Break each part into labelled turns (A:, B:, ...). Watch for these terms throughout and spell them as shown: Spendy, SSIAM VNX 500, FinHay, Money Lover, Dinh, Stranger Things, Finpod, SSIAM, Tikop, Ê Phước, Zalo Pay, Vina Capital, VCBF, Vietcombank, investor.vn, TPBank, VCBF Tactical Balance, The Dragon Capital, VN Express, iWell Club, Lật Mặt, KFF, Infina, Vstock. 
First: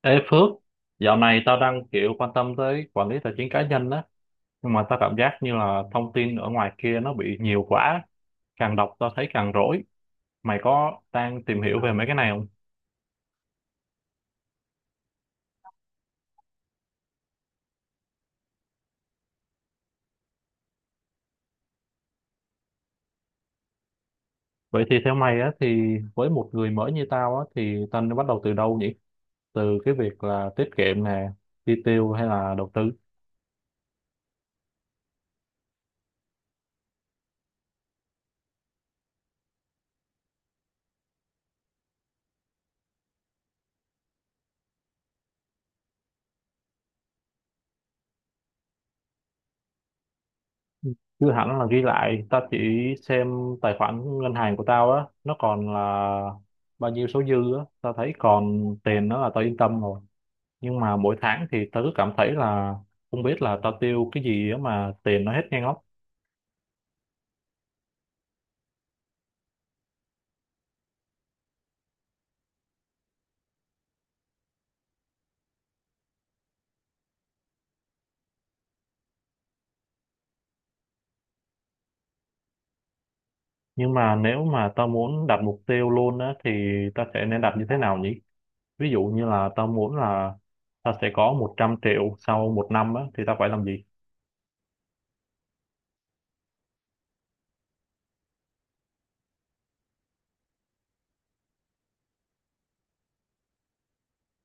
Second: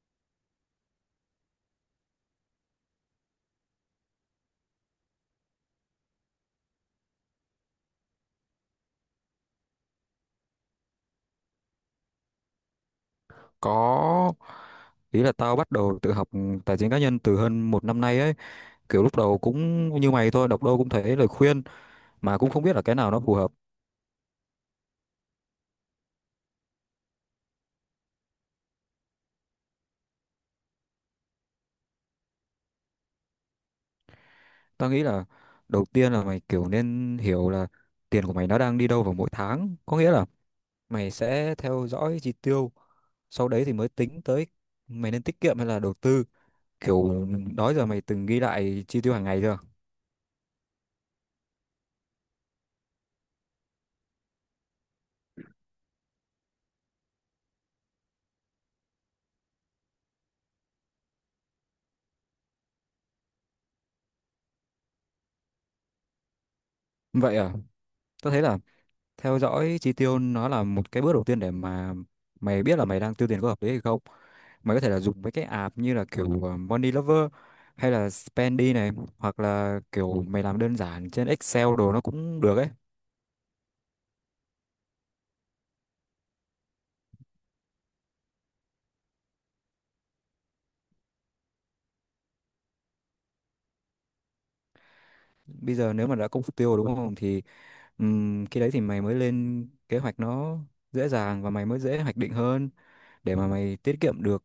A: Ê Phước, dạo này tao đang quan tâm tới quản lý tài chính cá nhân á, nhưng mà tao cảm giác như là thông tin ở ngoài kia nó bị nhiều quá, càng đọc tao thấy càng rối. Mày có đang tìm hiểu về mấy cái này không?
B: Có, ý là tao bắt đầu tự học tài chính cá nhân từ hơn một năm nay ấy. Kiểu lúc đầu cũng như mày thôi, đọc đâu cũng thấy lời khuyên mà cũng không biết là cái nào nó phù hợp.
A: Vậy thì theo mày á, thì với một người mới như tao á, thì tao nên bắt đầu từ đâu nhỉ? Từ cái việc là tiết kiệm nè, chi tiêu hay là đầu tư?
B: Tao nghĩ là đầu tiên là mày kiểu nên hiểu là tiền của mày nó đang đi đâu vào mỗi tháng, có nghĩa là mày sẽ theo dõi chi tiêu. Sau đấy thì mới tính tới mày nên tiết kiệm hay là đầu tư. Kiểu, đó giờ mày từng ghi lại chi tiêu hàng ngày chưa?
A: Chứ hẳn là ghi lại, tao chỉ xem tài khoản ngân hàng của tao á, nó còn là bao nhiêu số dư á, tao thấy còn tiền nó là tao yên tâm rồi. Nhưng mà mỗi tháng thì tao cứ cảm thấy là không biết là tao tiêu cái gì á mà tiền nó hết nhanh óc.
B: Vậy à. Tao thấy là theo dõi chi tiêu nó là một cái bước đầu tiên để mà mày biết là mày đang tiêu tiền có hợp lý hay không. Mày có thể là dùng mấy cái app như là kiểu Money Lover hay là Spendy này, hoặc là kiểu mày làm đơn giản trên Excel đồ nó cũng được ấy.
A: Nhưng mà nếu mà tao muốn đặt mục tiêu luôn á thì tao sẽ nên đặt như thế nào nhỉ? Ví dụ như là tao muốn là tao sẽ có 100 triệu sau 1 năm á thì tao phải làm gì?
B: Bây giờ nếu mà đã công sức tiêu rồi đúng không thì khi đấy thì mày mới lên kế hoạch nó dễ dàng và mày mới dễ hoạch định hơn, để mà mày tiết kiệm được.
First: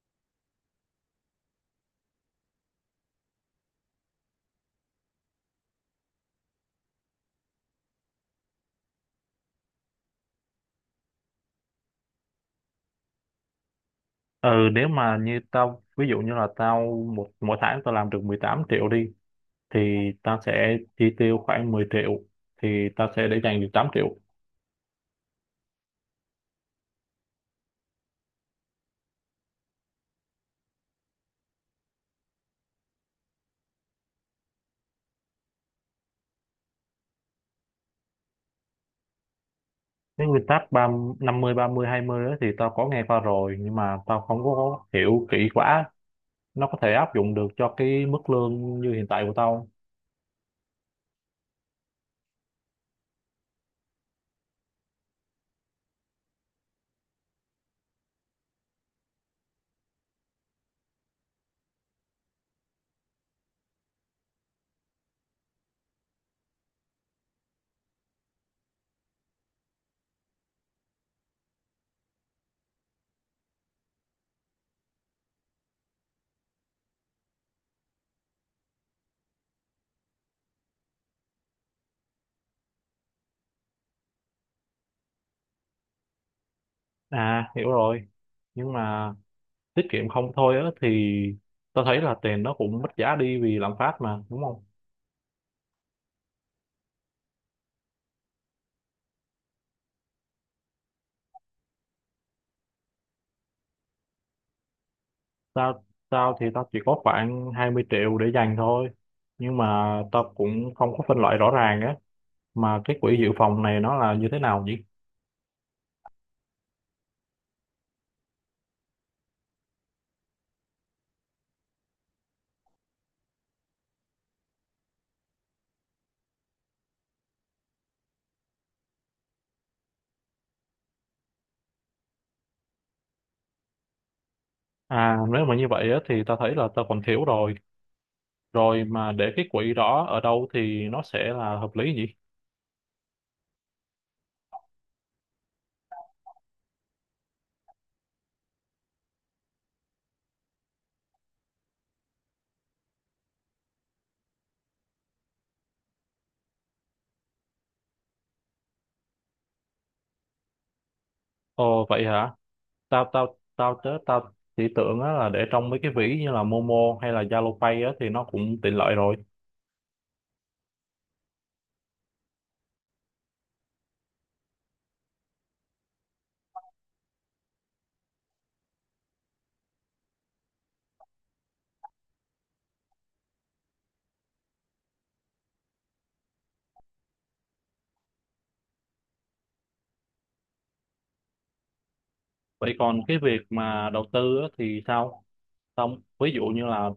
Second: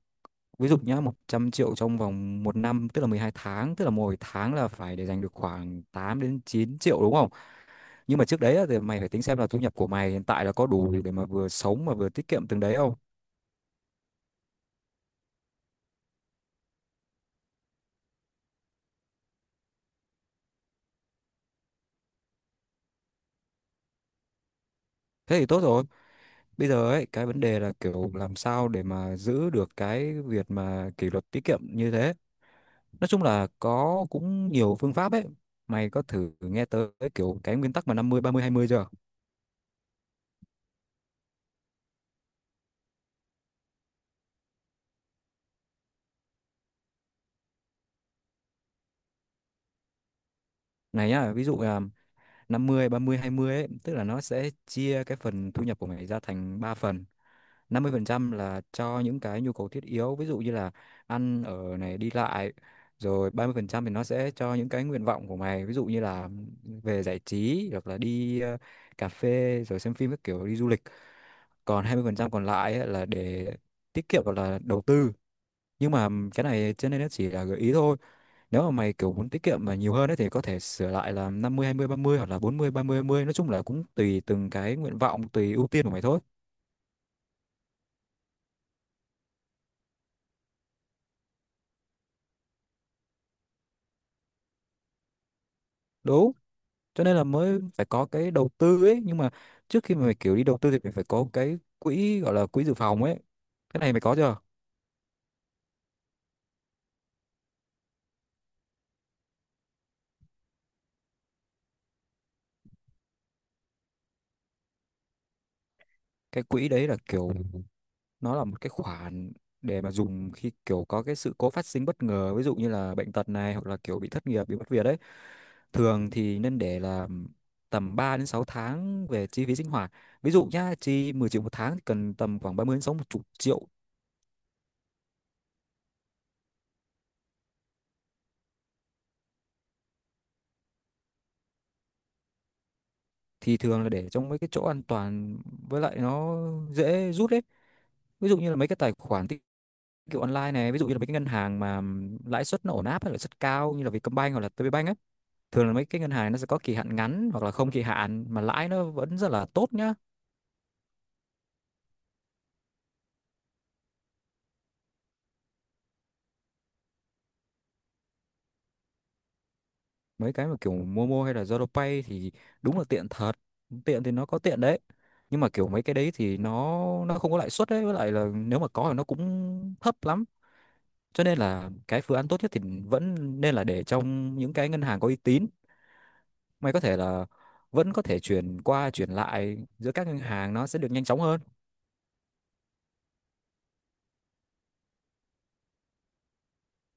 B: Ví dụ nhá, 100 triệu trong vòng một năm tức là 12 tháng, tức là mỗi tháng là phải để dành được khoảng 8 đến 9 triệu, đúng không? Nhưng mà trước đấy á, thì mày phải tính xem là thu nhập của mày hiện tại là có đủ để mà vừa sống mà vừa tiết kiệm từng đấy không.
A: Ừ, nếu mà như tao ví dụ như là tao một mỗi tháng tao làm được 18 triệu đi, thì tao sẽ chi tiêu khoảng 10 triệu, thì tao sẽ để dành được 8 triệu.
B: Thế thì tốt rồi. Bây giờ ấy cái vấn đề là kiểu làm sao để mà giữ được cái việc mà kỷ luật tiết kiệm như thế. Nói chung là có cũng nhiều phương pháp ấy. Mày có thử nghe tới kiểu cái nguyên tắc mà 50 30 20 chưa?
A: Cái nguyên tắc 50 30 20 đó thì tao có nghe qua rồi, nhưng mà tao không có hiểu kỹ quá. Nó có thể áp dụng được cho cái mức lương như hiện tại của tao?
B: Này nhá, ví dụ là 50 30 20 ấy, tức là nó sẽ chia cái phần thu nhập của mày ra thành 3 phần. 50% là cho những cái nhu cầu thiết yếu, ví dụ như là ăn ở này, đi lại. Rồi 30% thì nó sẽ cho những cái nguyện vọng của mày, ví dụ như là về giải trí hoặc là đi cà phê, rồi xem phim các kiểu, đi du lịch. Còn 20% còn lại ấy là để tiết kiệm hoặc là đầu tư. Nhưng mà cái này cho nên nó chỉ là gợi ý thôi. Nếu mà mày kiểu muốn tiết kiệm mà nhiều hơn ấy, thì có thể sửa lại là 50 20 30 hoặc là 40 30 20, nói chung là cũng tùy từng cái nguyện vọng, tùy ưu tiên của mày thôi.
A: À, hiểu rồi. Nhưng mà tiết kiệm không thôi á thì tao thấy là tiền nó cũng mất giá đi vì lạm phát mà đúng không?
B: Đúng. Cho nên là mới phải có cái đầu tư ấy, nhưng mà trước khi mà mày kiểu đi đầu tư thì mày phải có cái quỹ gọi là quỹ dự phòng ấy. Cái này mày có chưa?
A: Tao tao thì tao chỉ có khoảng 20 triệu để dành thôi, nhưng mà tao cũng không có phân loại rõ ràng á. Mà cái quỹ dự phòng này nó là như thế nào nhỉ?
B: Cái quỹ đấy là kiểu nó là một cái khoản để mà dùng khi kiểu có cái sự cố phát sinh bất ngờ, ví dụ như là bệnh tật này, hoặc là kiểu bị thất nghiệp, bị mất việc ấy. Thường thì nên để là tầm 3 đến 6 tháng về chi phí sinh hoạt. Ví dụ nhá, chi 10 triệu một tháng thì cần tầm khoảng 30 đến 60 triệu.
A: À, nếu mà như vậy á thì tao thấy là tao còn thiếu rồi. Rồi mà để cái quỹ đó ở đâu thì nó sẽ là hợp lý gì?
B: Thì thường là để trong mấy cái chỗ an toàn, với lại nó dễ rút ấy. Ví dụ như là mấy cái tài khoản tiết kiệm online này, ví dụ như là mấy cái ngân hàng mà lãi suất nó ổn áp hay lãi suất cao như là Vietcombank hoặc là TPBank ấy. Thường là mấy cái ngân hàng nó sẽ có kỳ hạn ngắn hoặc là không kỳ hạn mà lãi nó vẫn rất là tốt nhá.
A: Ồ, vậy hả? Tao tao tao tớ tao chỉ tưởng á là để trong mấy cái ví như là Momo hay là Zalo Pay á thì nó cũng tiện lợi rồi.
B: Mấy cái mà kiểu Momo hay là ZaloPay thì đúng là tiện thật, tiện thì nó có tiện đấy, nhưng mà kiểu mấy cái đấy thì nó không có lãi suất đấy, với lại là nếu mà có thì nó cũng thấp lắm. Cho nên là cái phương án tốt nhất thì vẫn nên là để trong những cái ngân hàng có uy tín. Mày có thể là vẫn có thể chuyển qua chuyển lại giữa các ngân hàng, nó sẽ được nhanh chóng hơn.
A: Vậy còn cái việc mà đầu tư á thì sao? Tao ví dụ như là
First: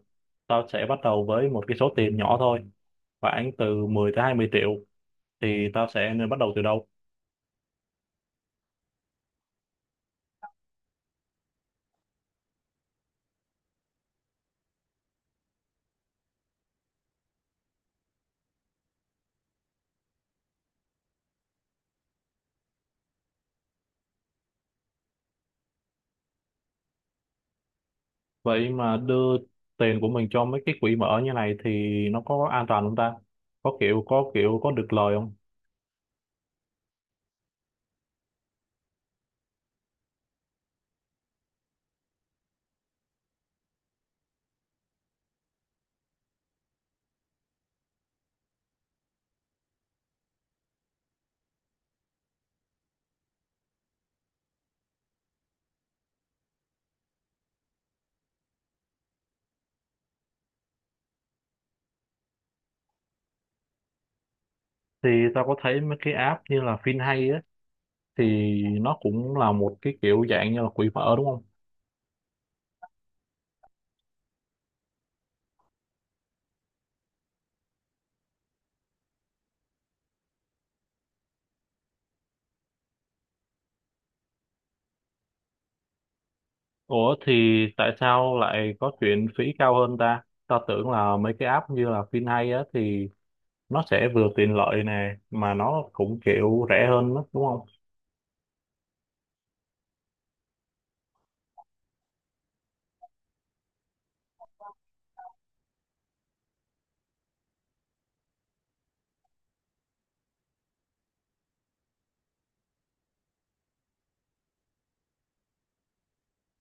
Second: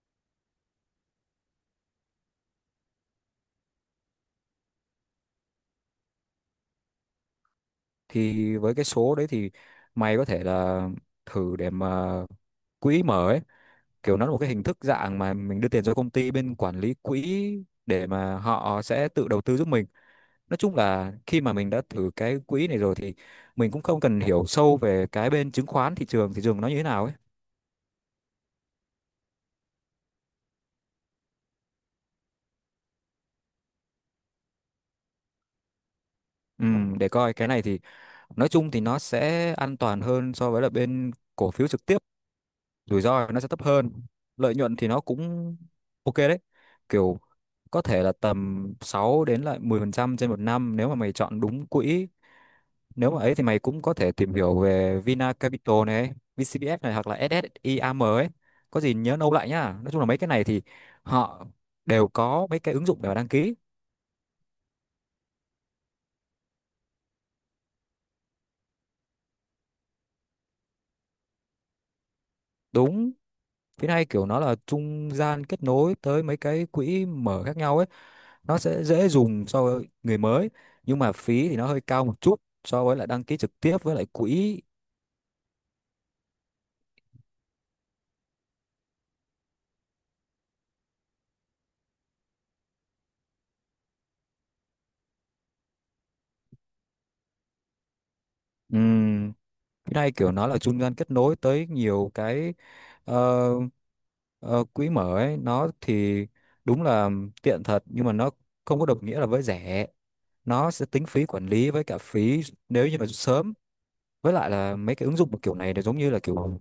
A: tao sẽ bắt đầu với một cái số tiền nhỏ thôi, khoảng từ 10 tới 20 triệu, thì tao sẽ nên bắt đầu từ đâu?
B: Thì với cái số đấy thì mày có thể là thử để mà quỹ mở ấy, kiểu nó là một cái hình thức dạng mà mình đưa tiền cho công ty bên quản lý quỹ để mà họ sẽ tự đầu tư giúp mình. Nói chung là khi mà mình đã thử cái quỹ này rồi thì mình cũng không cần hiểu sâu về cái bên chứng khoán, thị trường nó như thế nào ấy.
A: Vậy mà đưa tiền của mình cho mấy cái quỹ mở như này thì nó có an toàn không ta? Có kiểu có kiểu có được lời không?
B: Ừ, để coi cái này thì nói chung thì nó sẽ an toàn hơn so với là bên cổ phiếu trực tiếp, rủi ro nó sẽ thấp hơn, lợi nhuận thì nó cũng ok đấy. Kiểu có thể là tầm 6 đến lại 10% trên một năm nếu mà mày chọn đúng quỹ. Nếu mà ấy thì mày cũng có thể tìm hiểu về Vina Capital này, VCBF này, hoặc là SSIAM ấy. Có gì nhớ nâu lại nhá, nói chung là mấy cái này thì họ đều có mấy cái ứng dụng để mà đăng ký.
A: Thì tao có thấy mấy cái app như là FinHay á thì nó cũng là một cái kiểu dạng như là quỹ mở đúng không?
B: Đúng. Phía này kiểu nó là trung gian kết nối tới mấy cái quỹ mở khác nhau ấy, nó sẽ dễ dùng so với người mới, nhưng mà phí thì nó hơi cao một chút so với lại đăng ký trực tiếp với lại quỹ.
A: Ủa thì tại sao lại có chuyện phí cao hơn ta? Tao tưởng là mấy cái app như là FinHay á thì nó sẽ vừa tiện lợi nè mà nó cũng kiểu rẻ hơn đó, đúng không?
B: Ừm, cái này kiểu nó là trung gian kết nối tới nhiều cái ờ, ờ, quỹ mở ấy, nó thì đúng là tiện thật nhưng mà nó không có đồng nghĩa là với rẻ. Nó sẽ tính phí quản lý với cả phí nếu như mà sớm. Với lại là mấy cái ứng dụng mà kiểu này nó giống như là kiểu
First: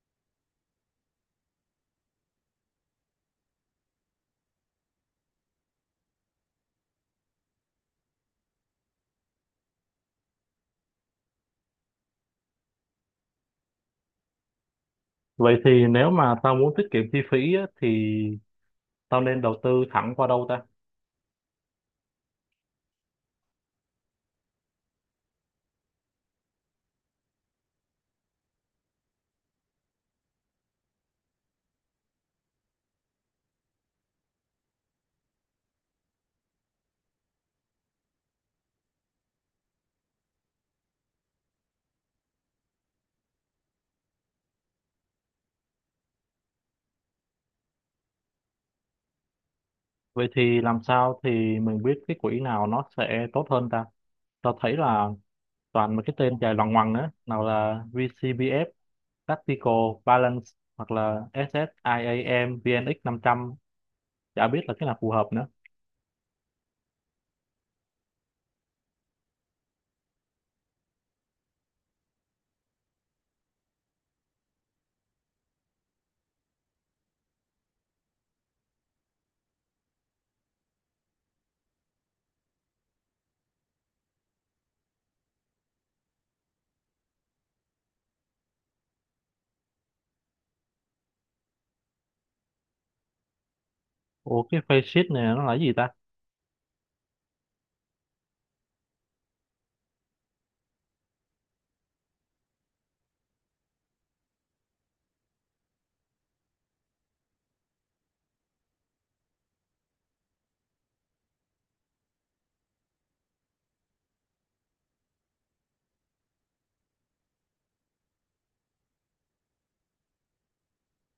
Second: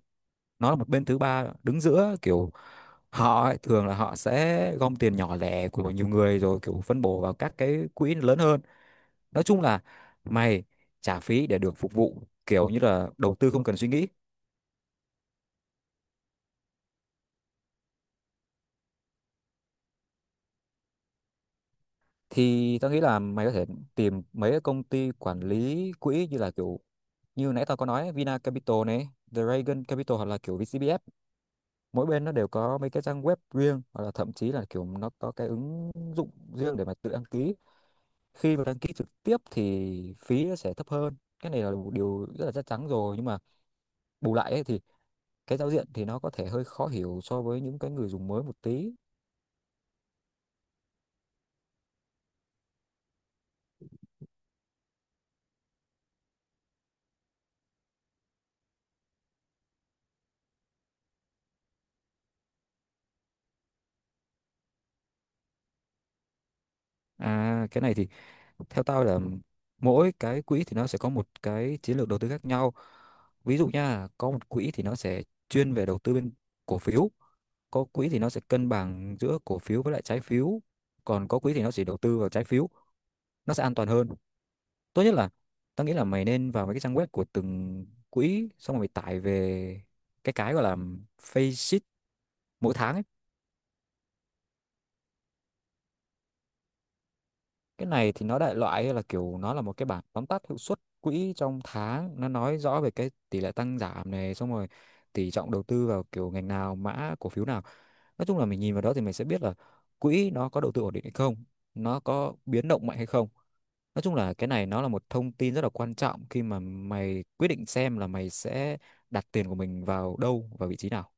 B: nó là một bên thứ ba đứng giữa, kiểu họ ấy, thường là họ sẽ gom tiền nhỏ lẻ của nhiều người rồi kiểu phân bổ vào các cái quỹ lớn hơn. Nói chung là mày trả phí để được phục vụ kiểu như là đầu tư không cần suy nghĩ.
A: Vậy thì nếu mà tao muốn tiết kiệm chi phí á thì tao nên đầu tư thẳng qua đâu ta?
B: Thì tao nghĩ là mày có thể tìm mấy cái công ty quản lý quỹ như là kiểu như nãy tao có nói, Vina Capital này, The Dragon Capital, hoặc là kiểu VCBF. Mỗi bên nó đều có mấy cái trang web riêng, hoặc là thậm chí là kiểu nó có cái ứng dụng riêng để mà tự đăng ký. Khi mà đăng ký trực tiếp thì phí nó sẽ thấp hơn, cái này là một điều rất là chắc chắn rồi, nhưng mà bù lại ấy, thì cái giao diện thì nó có thể hơi khó hiểu so với những cái người dùng mới một tí.
A: Vậy thì làm sao thì mình biết cái quỹ nào nó sẽ tốt hơn ta? Tao thấy là toàn mấy cái tên dài loằng ngoằng á, nào là VCBF Tactical Balance hoặc là SSIAM VNX 500, chả biết là cái nào phù hợp nữa.
B: À, cái này thì theo tao là mỗi cái quỹ thì nó sẽ có một cái chiến lược đầu tư khác nhau. Ví dụ nha, có một quỹ thì nó sẽ chuyên về đầu tư bên cổ phiếu, có quỹ thì nó sẽ cân bằng giữa cổ phiếu với lại trái phiếu, còn có quỹ thì nó chỉ đầu tư vào trái phiếu, nó sẽ an toàn hơn. Tốt nhất là tao nghĩ là mày nên vào mấy cái trang web của từng quỹ xong rồi mày tải về cái gọi là face sheet mỗi tháng ấy.
A: Ủa cái face sheet này nó là cái gì ta?
B: Cái này thì nó đại loại là kiểu nó là một cái bảng tóm tắt hiệu suất quỹ trong tháng, nó nói rõ về cái tỷ lệ tăng giảm này, xong rồi tỷ trọng đầu tư vào kiểu ngành nào, mã cổ phiếu nào. Nói chung là mình nhìn vào đó thì mình sẽ biết là quỹ nó có đầu tư ổn định hay không, nó có biến động mạnh hay không. Nói chung là cái này nó là một thông tin rất là quan trọng khi mà mày quyết định xem là mày sẽ đặt tiền của mình vào đâu và vị trí nào.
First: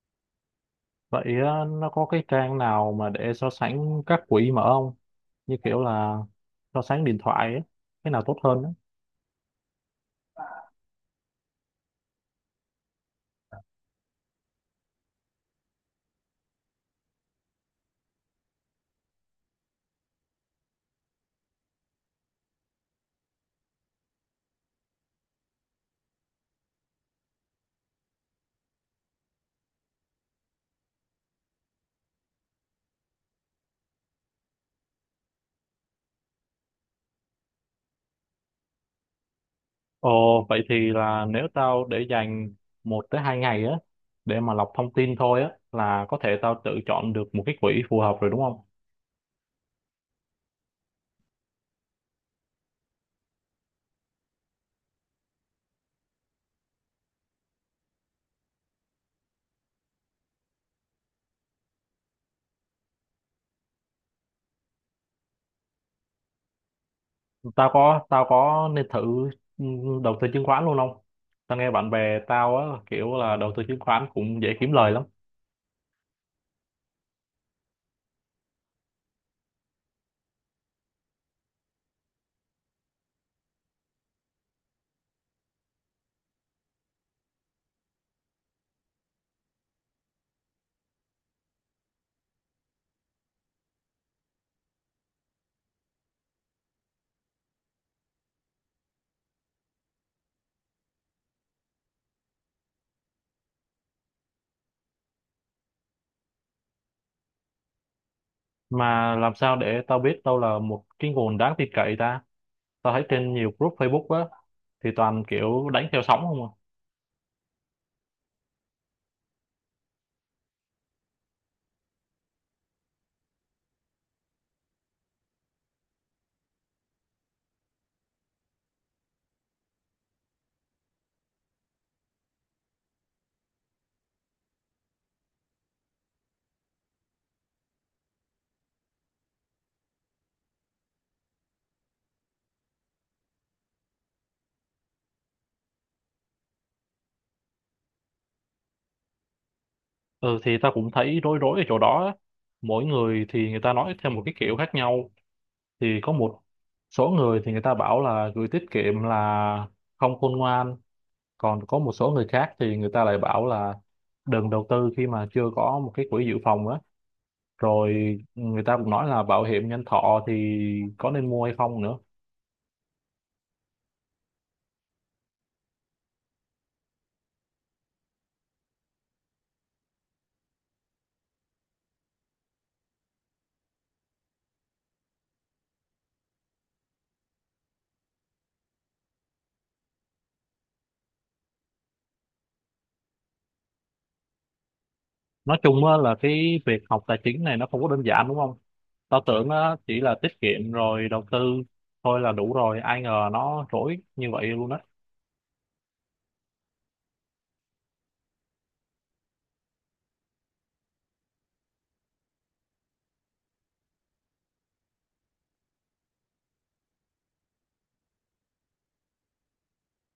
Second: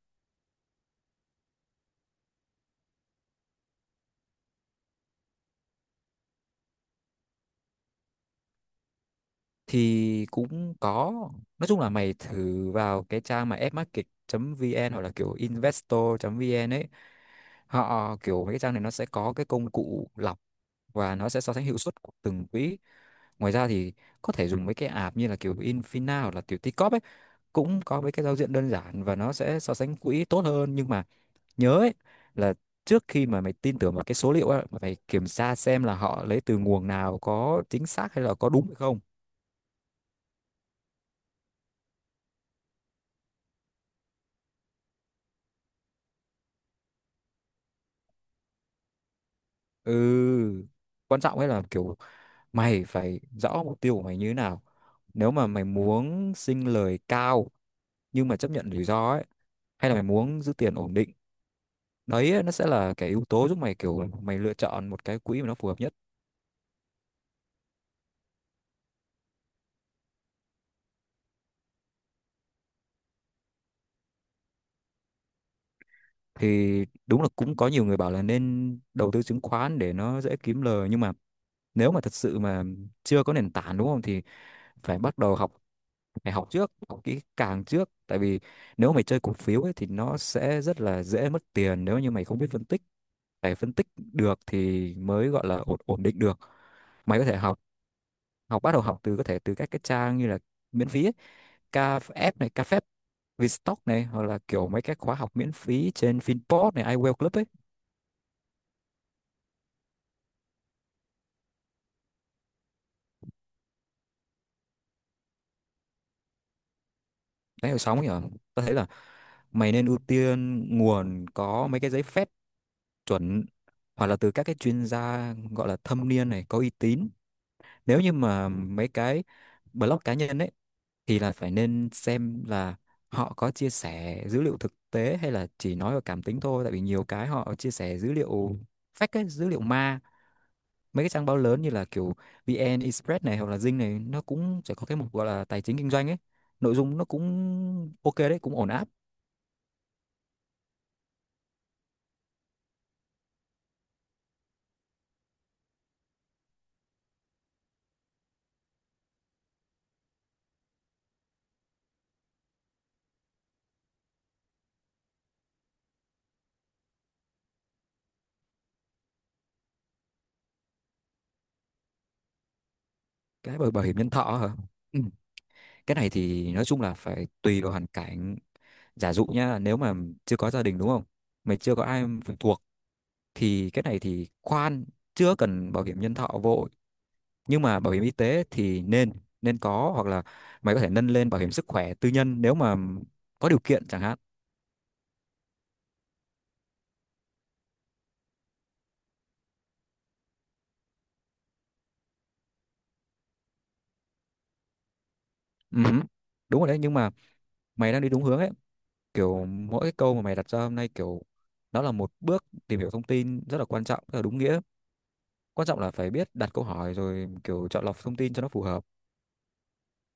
A: Vậy nó có cái trang nào mà để so sánh các quỹ mở không, như kiểu là so sánh điện thoại ấy, cái nào tốt hơn á?
B: Thì cũng có, nói chung là mày thử vào cái trang mà fmarket.vn hoặc là kiểu investor.vn ấy, họ kiểu mấy cái trang này nó sẽ có cái công cụ lọc và nó sẽ so sánh hiệu suất của từng quỹ. Ngoài ra thì có thể dùng mấy cái app như là kiểu Infina hoặc là kiểu Tikop ấy, cũng có mấy cái giao diện đơn giản và nó sẽ so sánh quỹ tốt hơn, nhưng mà nhớ ấy, là trước khi mà mày tin tưởng vào cái số liệu á, mày phải kiểm tra xem là họ lấy từ nguồn nào, có chính xác hay là có đúng hay không.
A: Ồ, vậy thì là nếu tao để dành 1 tới 2 ngày á để mà lọc thông tin thôi á là có thể tao tự chọn được một cái quỹ phù hợp rồi đúng không?
B: Ừ, quan trọng ấy là kiểu mày phải rõ mục tiêu của mày như thế nào. Nếu mà mày muốn sinh lời cao nhưng mà chấp nhận rủi ro ấy, hay là mày muốn giữ tiền ổn định, đấy ấy, nó sẽ là cái yếu tố giúp mày kiểu mày lựa chọn một cái quỹ mà nó phù hợp nhất.
A: Tao có nên thử ừ, đầu tư chứng khoán luôn không? Tao nghe bạn bè tao á kiểu là đầu tư chứng khoán cũng dễ kiếm lời lắm.
B: Thì đúng là cũng có nhiều người bảo là nên đầu tư chứng khoán để nó dễ kiếm lời, nhưng mà nếu mà thật sự mà chưa có nền tảng đúng không thì phải bắt đầu học, phải học trước, học kỹ càng trước, tại vì nếu mày chơi cổ phiếu ấy thì nó sẽ rất là dễ mất tiền nếu như mày không biết phân tích, phải phân tích được thì mới gọi là ổn ổn định được. Mày có thể học, học bắt đầu học từ có thể từ các cái trang như là miễn phí ấy, KF này, KFF, Vstock này, hoặc là kiểu mấy cái khóa học miễn phí trên Finpod này, iWell Club ấy,
A: Mà làm sao để tao biết đâu là một cái nguồn đáng tin cậy ta? Tao thấy trên nhiều group Facebook á thì toàn kiểu đánh theo sóng không à?
B: đấy đầu sóng nhở hả? Tao thấy là mày nên ưu tiên nguồn có mấy cái giấy phép chuẩn, hoặc là từ các cái chuyên gia gọi là thâm niên này, có uy tín. Nếu như mà mấy cái blog cá nhân ấy thì là phải nên xem là họ có chia sẻ dữ liệu thực tế hay là chỉ nói vào cảm tính thôi, tại vì nhiều cái họ chia sẻ dữ liệu fake ấy, dữ liệu ma. Mấy cái trang báo lớn như là kiểu VN Express này hoặc là Dinh này nó cũng sẽ có cái mục gọi là tài chính kinh doanh ấy, nội dung nó cũng ok đấy, cũng ổn áp.
A: Ừ thì tao cũng thấy rối rối ở chỗ đó á. Mỗi người thì người ta nói theo một cái kiểu khác nhau. Thì có một số người thì người ta bảo là gửi tiết kiệm là không khôn ngoan, còn có một số người khác thì người ta lại bảo là đừng đầu tư khi mà chưa có một cái quỹ dự phòng á, rồi người ta cũng nói là bảo hiểm nhân thọ thì có nên mua hay không nữa.
B: Cái bảo bảo hiểm nhân thọ hả? Ừ. Cái này thì nói chung là phải tùy vào hoàn cảnh. Giả dụ nhá, nếu mà chưa có gia đình đúng không, mày chưa có ai phụ thuộc, thì cái này thì khoan, chưa cần bảo hiểm nhân thọ vội. Nhưng mà bảo hiểm y tế thì nên nên có, hoặc là mày có thể nâng lên bảo hiểm sức khỏe tư nhân nếu mà có điều kiện chẳng hạn.
A: Nói chung á là cái việc học tài chính này nó không có đơn giản đúng không? Tao tưởng á chỉ là tiết kiệm rồi đầu tư thôi là đủ rồi, ai ngờ nó rối như vậy luôn á.
B: Ừ, đúng rồi đấy, nhưng mà mày đang đi đúng hướng ấy, kiểu mỗi cái câu mà mày đặt ra hôm nay kiểu nó là một bước tìm hiểu thông tin rất là quan trọng, rất là đúng nghĩa. Quan trọng là phải biết đặt câu hỏi, rồi kiểu chọn lọc thông tin cho nó phù hợp.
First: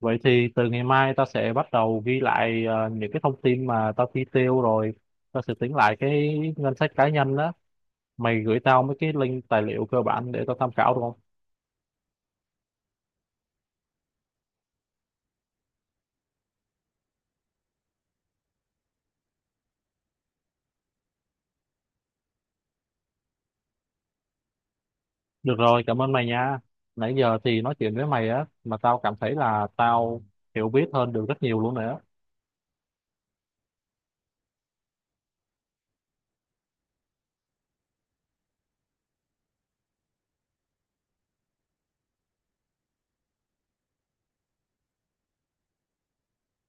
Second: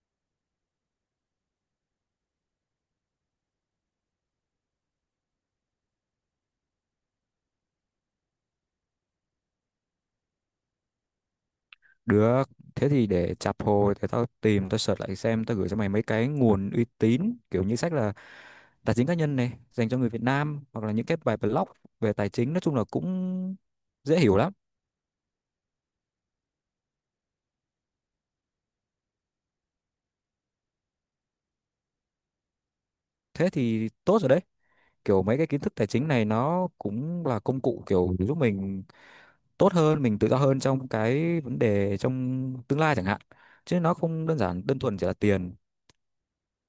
A: Vậy thì từ ngày mai tao sẽ bắt đầu ghi lại những cái thông tin mà tao chi tiêu, rồi tao sẽ tính lại cái ngân sách cá nhân đó. Mày gửi tao mấy cái link tài liệu cơ bản để tao tham khảo được không?
B: Được, thế thì để chạp hồi thì tao tìm, tao search lại xem, tao gửi cho mày mấy cái nguồn uy tín kiểu như sách là tài chính cá nhân này dành cho người Việt Nam, hoặc là những cái bài blog về tài chính, nói chung là cũng dễ hiểu lắm.
A: Được rồi, cảm ơn mày nha. Nãy giờ thì nói chuyện với mày á mà tao cảm thấy là tao hiểu biết hơn được rất nhiều luôn nè.
B: Thế thì tốt rồi đấy. Kiểu mấy cái kiến thức tài chính này nó cũng là công cụ kiểu giúp mình tốt hơn, mình tự do hơn trong cái vấn đề trong tương lai chẳng hạn. Chứ nó không đơn giản đơn thuần chỉ là tiền.